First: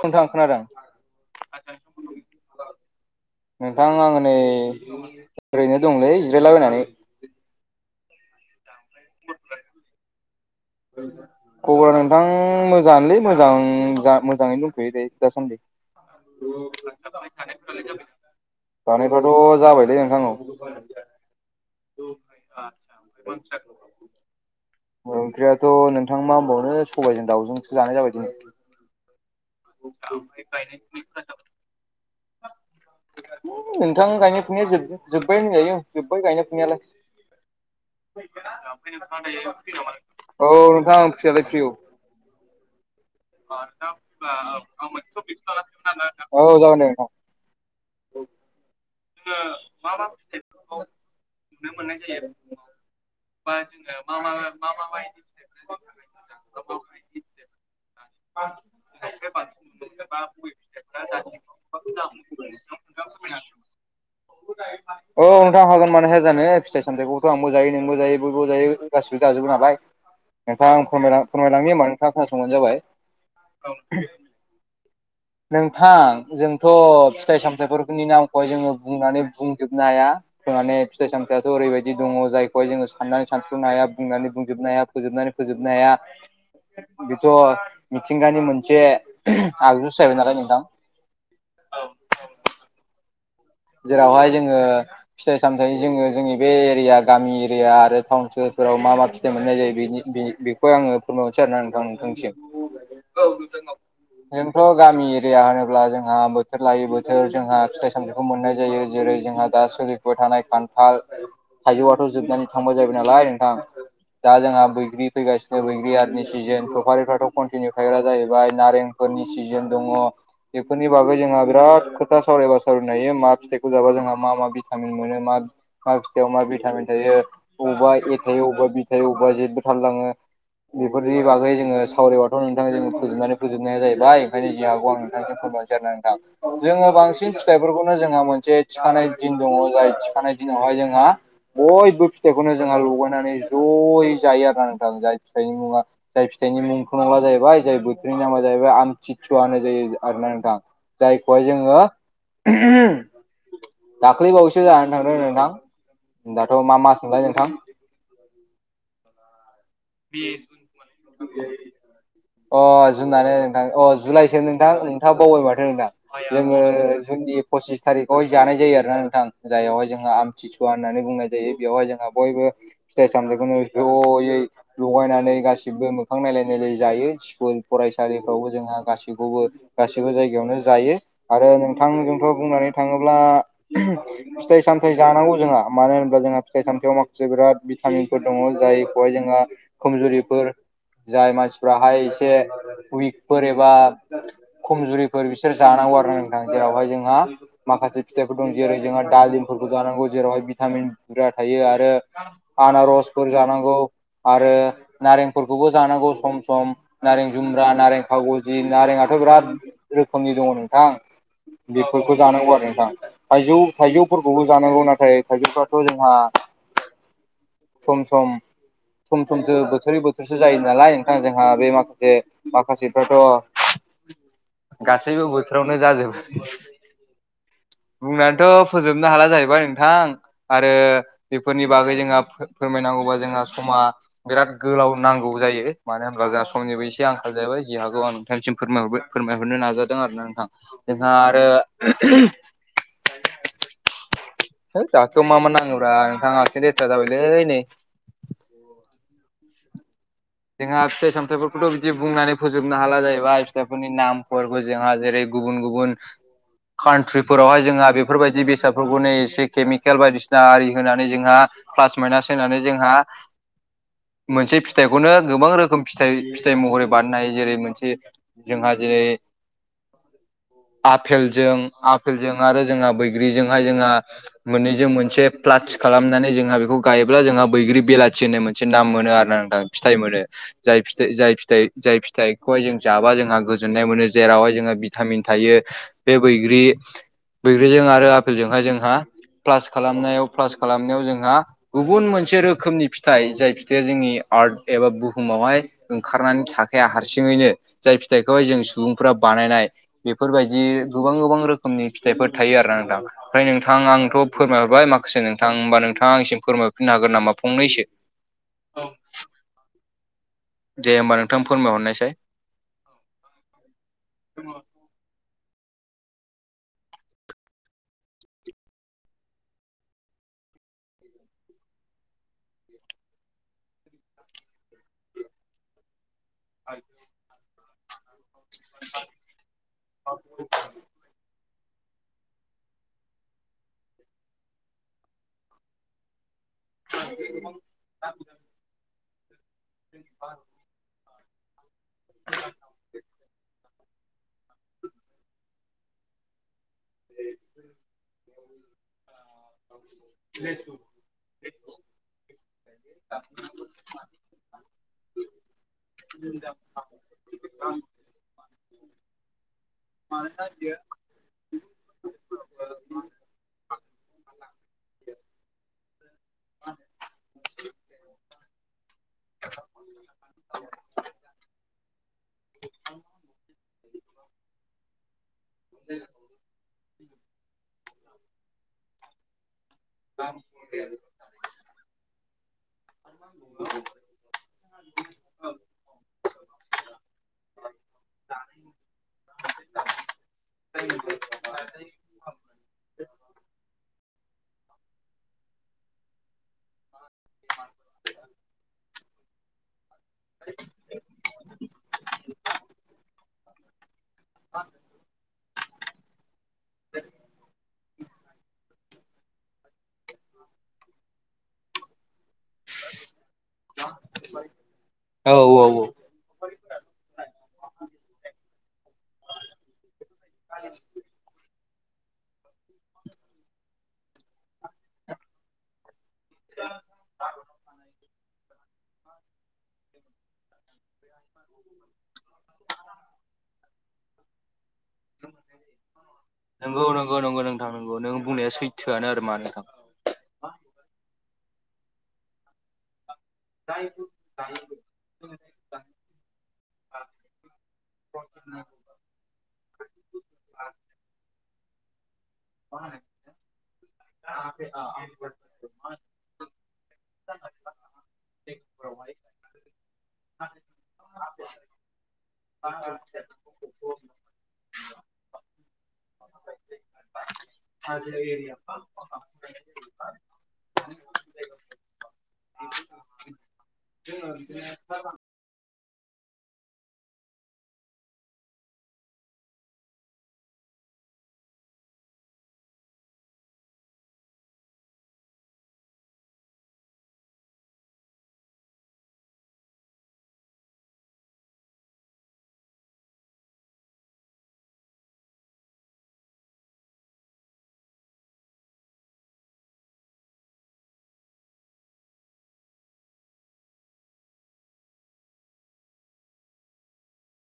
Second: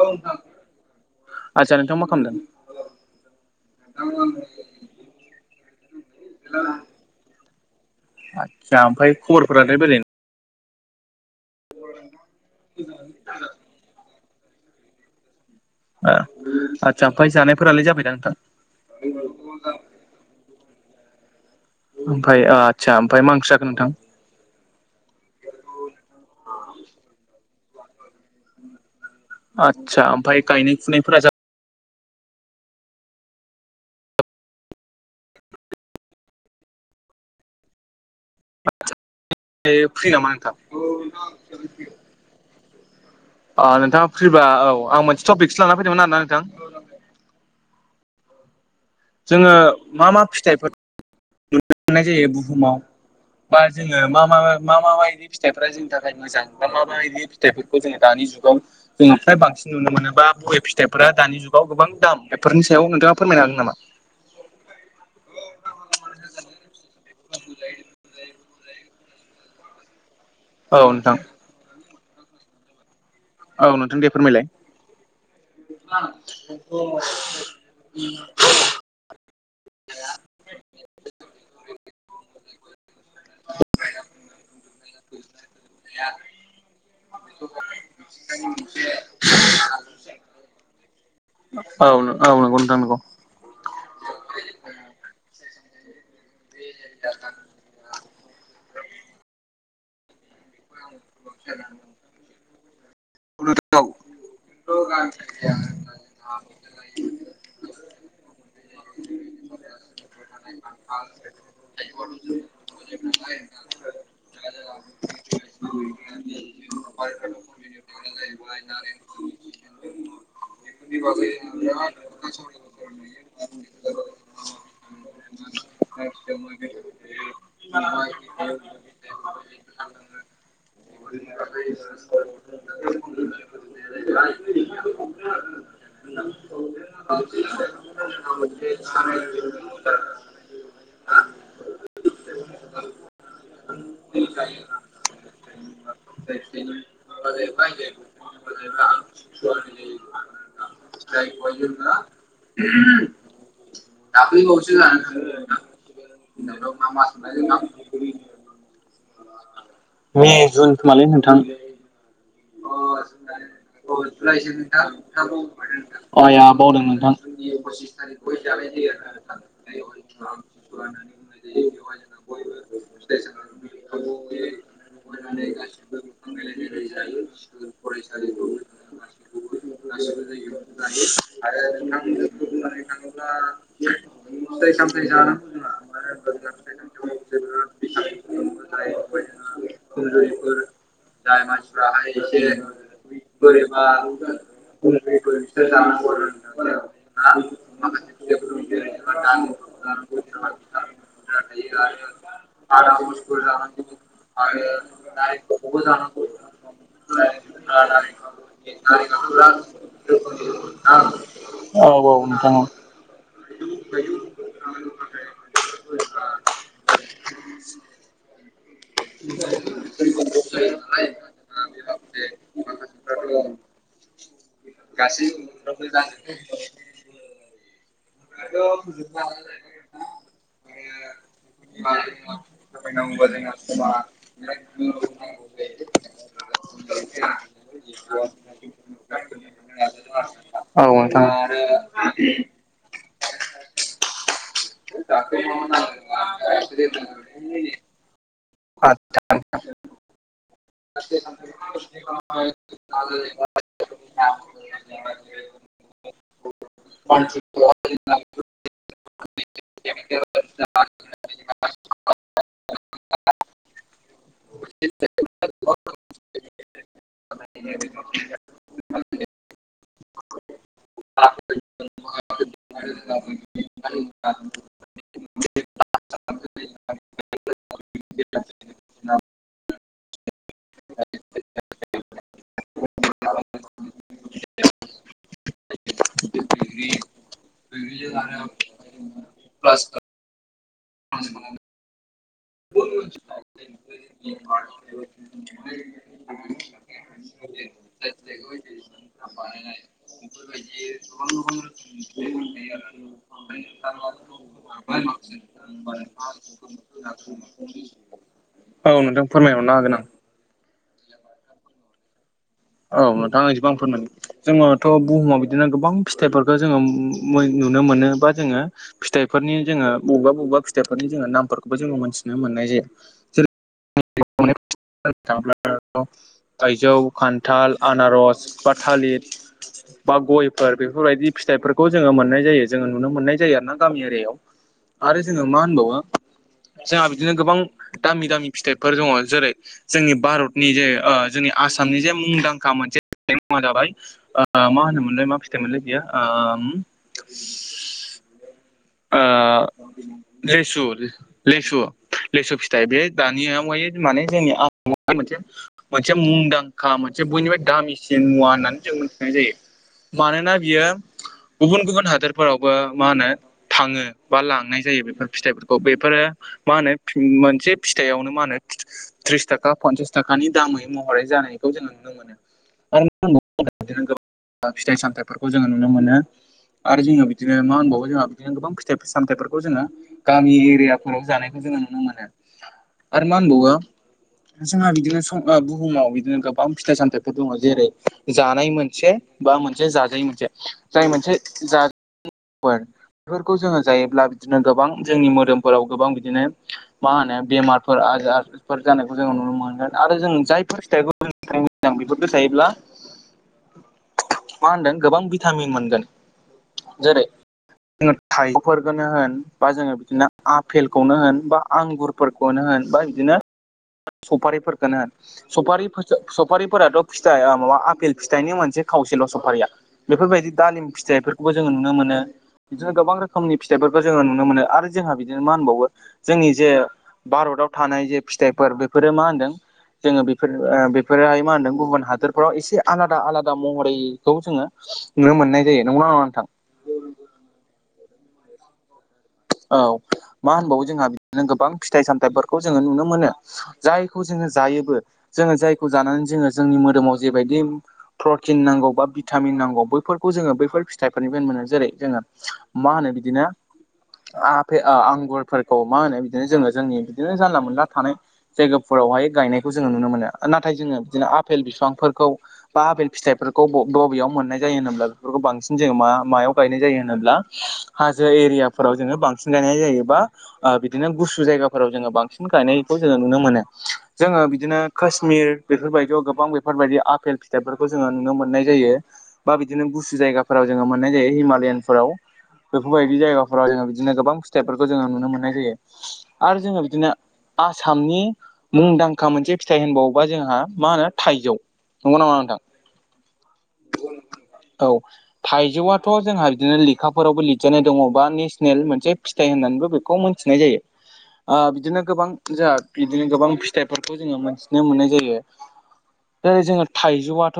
नोंथां खोनादों। आदसा नोंथां मा खालामदों नोंथां आं नै ओरैनो दंलै जिरायलाबायनानै। आटचा ओमफ्राय खबरफोरालाय बोरै? खबरा नोंथां मोजाङानोलै मोजां मोजाङैनो दंथ'यो दायो दासान्दि। ओ आदसा ओमफ्राय जानायफोरालाय जाबायदा नोंथां? जानायफ्राथ' जाबायलै नोंथां औ। ओमफ्राय ओ आदसा ओमफ्राय मा ओंख्रि जाखो नोंथां? ओंख्रियाथ' नोंथां मा होनबावनो सबायजों दाउजोंसो जानाय जाबाय दिनै। आटचा ओमफ्राय गायनाय फुनायफोरा जा नोंथां गायनाय फुनाया जोब-जोब्बाय होनजायो जोब्बाय गायनाय फुनायालाय। औ जाबाय नोंथां फ्रि नामा नोंथां फ्रियालाय फ्रि औ। ओ [unintelligible] नोंथाङा फ्रिबा आं औ मोनसे टपिकसो लाना फैदोंमोन जागोन आरोना नोंथां दे नोंथां। औ। जोङो मा मा फिथाइफोर नुनो मोननाय जायो बुहुमाव बा जोङो मा मा मा मा बायदि फिथाइफोरा जोंनि थाखाय मोजां बा मा बायदि फिथाइफोरखौ जोङो दानि जुगाव जोंआ फ्राय बांसिन नुनो मोनो बा बबे फिथाइफोरा दानि जुगाव गोबां दाम बेफोरनि सायाव नोंथाङा फोरमायनो हागोन नामा? औ नोंथां हागोन मानो हाया जानो फिथाइ सामथायखौथ' आंबो जायो नोंबो जायो बयबो जायो गासिबो जाजोबो नालाय। [inaudible] नोंथां आं फोरमाय फोरमायलांनि ओमबा नोंथाङा खोनासंबानो जाबाय। औ नोंथां दे फोरमायलाय। नोंथां जोंथ' फिथाइ-सामथाइफोरनि नामखौहाय जोङो बुंनानै बुंजोबनो हाया। माने फिथाइ सामथाइआथ' ओरैबायदि दङ जायखौहाय जोङो साननानै सानथ्र'नो हाया बुंनानै बुंजोबनो हाया। फोजोबनानै फोजोबनो हाया। दा बेथ' मिथिंगानि मोनसे आगजुसो जाहैबाय नालाय नोंथां। औ औ नंगौ नोंथां नंगौ। जेरावहाय जोङो फिथाइ-सामथाय जोङो जोंनि बे एरिया गामि एरिया आरो टाउन सोहोरफोराव मा मा फिथाइ मोननाय जायो बेनि-बेनि-बे- बेखौबो आङो फोरमायबावनोसै आरो ना नोंथां नोंथांनिसिम। [unintelligible] जोंथ' गामि एरिया होनोब्ला जोंहा बोथोर लायै बोथोर जोंहा फिथाइ-सामथाइखौ मोननाय जायो जेरै जोंहा दा सोलिफुबाय थानाय खान- थाल थाइजौआथ' जोबनानै थांबाय जाहैबाय नालाय नोंथां। दा जोंहा बैग्रि फैगासिनो बैग्रि आरिनि सिजोन सफारिफ्राथ' कन्टिनिउ थायग्रा जाहैबाय नारें फोरनि सिजन दङ। बेफोरनि बागै जोंहा बिराद खोथा सावरायबा सावराय- हायो मा फिथाइखौ जाबा जोंहा मा मा भिटामिन मोनो मा मा फिथायाइाव मा भिटामिन थायो अबावबा ए थायो अबेबा बि थायो अबेबा जेत थालायलाङो। बेफोरनि बागै जोङो सावरायबाथ' नोंथांजों जों फोजोबनानै फोजोबनाया जाहैबाय ओंखायनो जि हागौ आं नोंथांजों फोरमाय- नोसै आरो ना नोंथां जोङो बांसिन फिथाइफोरखौनो जोंहा मोनसे थिखानाय दिन दङ जाय थिखानाय दिनावहाय जोंहा बयबो फिथाइखौनो जोंहा लगायनानै जयै जायो आरो ना नोंथां। जाय फिथाइनि मुङा जाय फिथाइनि मुंथ नंला जाहैबाय जाय बोथोरनि नामा जाहैबाय आमथिसुवा होननाय जायो आरो ना नोंथां। जायखौहाय जोङो [unintelligible] दाख्लै बावैसो जानानै थांदों नोंथा। दाथ' मा मास मोनलाय नोंथा? मे जुन खोमालै नोंथां। अ जुन आनो। नोंथां अह जुलाइसो नोंथां नोंथाङा बावबाय माथो नोंथां आया जोङो बावदों नोंथां। जुननि पसिस थारिख- यै बेवहाय जानाय जायो आरो ना नोंथां जायआवहाय जोंहा आमथिसुवा होननानै बुंनाय जायो बेयावहाय जोंहा बयबो फिथाय-सामथायखौनो जयै लगायनानै गासिबो मोखां नायलाय नायलाय जायो। स्कुल फरायसालिफ्रावबो जोंहा गासिबो बेखौबो गासैबो जायगायावनो जायो आरो नोंथां जोंथ' बुंनानै थाङोब्ला फिथाइ सामथाइ जानांगौ जोंहा मानो होनोबा जोंहा फिथाइ सामथायआव माखासे बिराद भिटामिनफोर दङ जायखौहाय जोंहा खमजुरिफोर जाय मानसिफ्राहाय एसे उइक- फोर एबा खमजुरिफोर बिसोर जानांगौ आरो नोंथां। जेरावहाय जोंहा माखासे फिथाइफोर दं जेरै जोंहा दालिमफोरखौ जानांगौ जेरावहाय भिटामिन बुरजा थायो आरो आनारसफोर जानांगौ। आरो नारें फोरखौबो जानांगौ सम सम नारें जुमब्रा नारें कमला जि नारेंथ' बिराद रोखोमनि दङ नोंथां औ औ बेफोरखौ जानांगौ औ आरो नोंथां थाइजौ थाइजौफोरखौबो जानांगौ नाथाय थाइगिरफ्राथ' जोंहा सम सम सम समसो बोथोरै बोथोरसो जायो नालाय ओंखाय जोंहा बे माखासे माखासेफ्राथ' गासैबो बोथोरावनो जाजोबो बुंनानैथ' फोजोबनो हाला जाहैबाय नोंथां आरो बेफोरनि बागै जोंहा फोरमायनांगौबा जोंहा समा बिराद गोलाव नांगौ जायो मानो होनबब्ला जोंहा समनिबो एसे आंखाल जाहैाय जहाागखौ आं नोंथांनिसिम फोरमायहरबाय फोरमायहरनो नाजादों आर ना नोंथां औ नोंहा नोंथां आरो है गाखो मा मा नाङोब्रा नोंथाङासिनो रेस जाबायलै नै आ जोंहा फिथाइ सामथाइफोरखौथ' बिदि बुंनानै फोजोबनो हाला जाहैबाय फिथाइफोरनि नामफोरखौ जोंहा जेरै गुबुन गुबुन द कान्ट्रिफोरावहाय जोंहा बेफोरबायदि बेसादफोरखौ नै एसे केमिकेल बायदिसिना आरि होनानै जोंहा प्लास माइनास होनानै जोंहा मोनसे फिथाइ बेखौनो गोबां रोखोम फिथ फिथाइ महरै बानायनाय जेरै मोनसे जोंहा आफेलजों आफेलजों आरो जोंहा बैग्रिजोंहाय जोंहा मोननैजों मोनसे प्लाथि खालामनानै जोंहा बेखौ गायोब्ला जोंहा बैग्रि बेलाथि होननाय मोनसे नाम मोनो आरो ना नोंथां फिथाइ मोनो जाय फिथ जाय फिथाइ जाय फिथाइ खौहाय जों जाबा जोंहा गोजोननाय मोनो जेरावहाय जोंहा भिटामिन थायो बे बैग्रि बैग्रिजों आरो आफपेलजोंहाय जोंहा प्लास खालामनायाव प्लास खालामनायाव जोंहा गुबुन मोनसे रोखोमनि फिथाइ जाय फिथाइया जोंनि आर्ट एबा बुहुमावहाय ओंखारनानै थाखाया हारसिङैनो जाय फिथाइखौहाय जों सुबुंफोरा बानायनाय बेफोरबायदि गोबां गोबां रोखोमनि फिथाइफोर थायो आरो ना नोंथां ओमफ्राय नोंथांा आंथ' फोरमायहरबाय माखासे नोंथां होनबा नोंथाङांसिम फोरमायफिनोागोन नामा फंनसो औ नोंथां फोरमायहरनो हागोन आं दे होमबा नोंथां फोरमायहरनायसाय औ नोंथाङा एसेबां फोरमाय जोङोथ' बुहुमाव बिदिनो गोबां फिथाइफोरखौ जोङो नुनो मोनो बा जोङो फिथाइफोरनि जोङो बबेबा बबेबा फिथाइफोरनि जोङो नामफोरखौबो जोङो मोनथिनो मोननाय जाया थाङ्ला थाइजौ खान्थाल आनारस बा थालिर बा गयफोर बेफोरबायदि फिथाइफोरखौ जोङो मोननाय जायो जोङो नुनो मोननाय जायो आरो ना गामि एरियायाव आरो जोङो मा होनबावो जोंहा बिदिनो गोबां दामि दामि फिथाइफोर दङ जेरै जोंनि भारतनि जे जोंनि आसामनि जे मुंदांखा मोनसे मुङा जाबाय मा होनोमोनलाय मा फिथाइ मोनलाय बियो ओम ओ लेसु लेसु लेसु फिथाइ बे मुंदांखा मोननि मेचन मुवा होननानै जों मोनथिनाय जायो मानोना बियो गुबुन गुबुन हादोरफोरावबो मा होनो थाङो बा लांनाय जायो बेफोर फिथाइफोरखौ बेफोरो मा होनो मोनसे फिथथायावनो मा होनो त्रिस थाखा पन्सास थाखानि दामै महरै जानायखौ जों नुनो मोनो आरो मोन बिनो गोबां फिथाइ सामथ फोरफोरखौ जोङो नुनो मोनो आरो जोङो बिदिनो मा होनबावो जोंहा बिदिनो गोबां फिथाइ सामथायाइफोरखौ जोङो गामि एरियाफोराव जानायखौ जोङो नुनो मोनो आरो मा होनबावो जोंहा बिदिनो सम ओ बुहुमाव बिदिनो गोबां फिथाइ सामथाइफोर दङ जेरै जानाय मोनसे बा मोनसे जाजायै मोनसे जाय मोनसे फोर बेफोरखौ जोङो जायोब्ला बिदिनो गोबां जोंनि मोदोमफोराव गोबां बिदिनो मा होनो बेमारफोर आजारफोर जानायखौ जोङो नुनो मोनगोन आरो जों जायफोर फिथाइखौ [unintelligible] बेफोरखौ जायोब्ला मा होनदों गोबां भिटामिन मोनगोन जेरै जोङो थाइजौफोरखौनो होन बा जोङो बिदिनो आफेलखौनो होन बा आंगुर फोरखौनो होन बा बिदिनो सफारिफोरखौनो होन औ औ औ सफारि सफारिफोराथ' फिथाइआ माबा आपेल फिथाइनि मोनसे खावसेल' सफारिया बेफोरबायदि दालिम फिथाइफोरखौबो जोङो नुनो मोनो बिदिनो गोबां रोखोमनि फिथाइफोरखौ जोङो नुनो मोनो आरो जोंहा बिदिनो मा होनबावो जोंनि जे भारताव थानाय जे फिथाइफोर बेफोरो मा होनदों जोङो बेफोरो बेफोरोहाय मा होनदों गुबुन हादोरफोराव एसे आलादा आलादा महरैखौ जोङो नुनो मोननाय जायो नंगौना नङा नोंथां नंगौ नंगौ नोंथां नंगौ नों बुंनाया सैथोआनो आरो मा नोंथां औ मा होनबावो जोंहा बिदिनो गोबां फिथाइ सामथाइफोरखौ जोङो नुनो मोनो जायखौ जोङो जायोबो जोङो जायखौ जानानै जोङो जोंनि मोदोमाव जेबायदि प्रटिन नांगौबा भिटामिन नांगौ बैफोरखौ जोङो बैफोर फिथाइफोरनि फायनो मोनो जेरै जोङो मा होनो बिदिनो आफे आंगुरफोरखौ मा होनो बिदिनो जोङो जोंनि बिदिनो जानला मोनला थानाय जायगाफोरावहाय गायनायखौ जोङो नुनो मोनो नाथाय जोङो बिदिनो आपेल बिफांफोरखौ बा आपेल फिथाइफोरखौ बबेयाव मोननाय जायो होनोब्ला बेफोरखौ बांसिन जों मा मायाव गायनाय जायो होनोब्ला हाजो एरियाफोराव जोङो बांसिन गायनाय जायोबा ओ बिदिनो गुसु जायगाफोराव जोङो बांसिन गायनायखौ जोङो नुनो मोनो जोङो बिदिनो कोस मिर बेफोरबायदियाव गोबां बेफोरबायदि आपेल फिथाइफोरखौ जोङो नुनो मोननाय जायो बा बिदिनो गुसु जायगाफोराव जोङो मोननाय जायो हिमालयानफोराव बेफोरबायदि जायगा फोराव जोङो बिदिनो गोबां फिथाइफोरखौ जोङो नुनो मोननाय जायो आरो जोङो बिदिनो आसामनि मुंदांखा मोनसे फिथाइ होनबावोबा जोंहा मा होनो थाइजौ नंगौ ना नङा नोंथां औ थाइजौआथ' जोंहा बिदिनो लेखाफोरावबो लिरजानाय दङ बा नेसनेल मोनसे फिथाइ होन्नानैबो बेखौ मोनथिनाय जायो ओ बिदिनो गोबां जोंहा बिदिनो गोबां फिथाइफोरखौ जोङो मोनथिनो मोननाय जायो जेरै जोङो थाइजौआथ'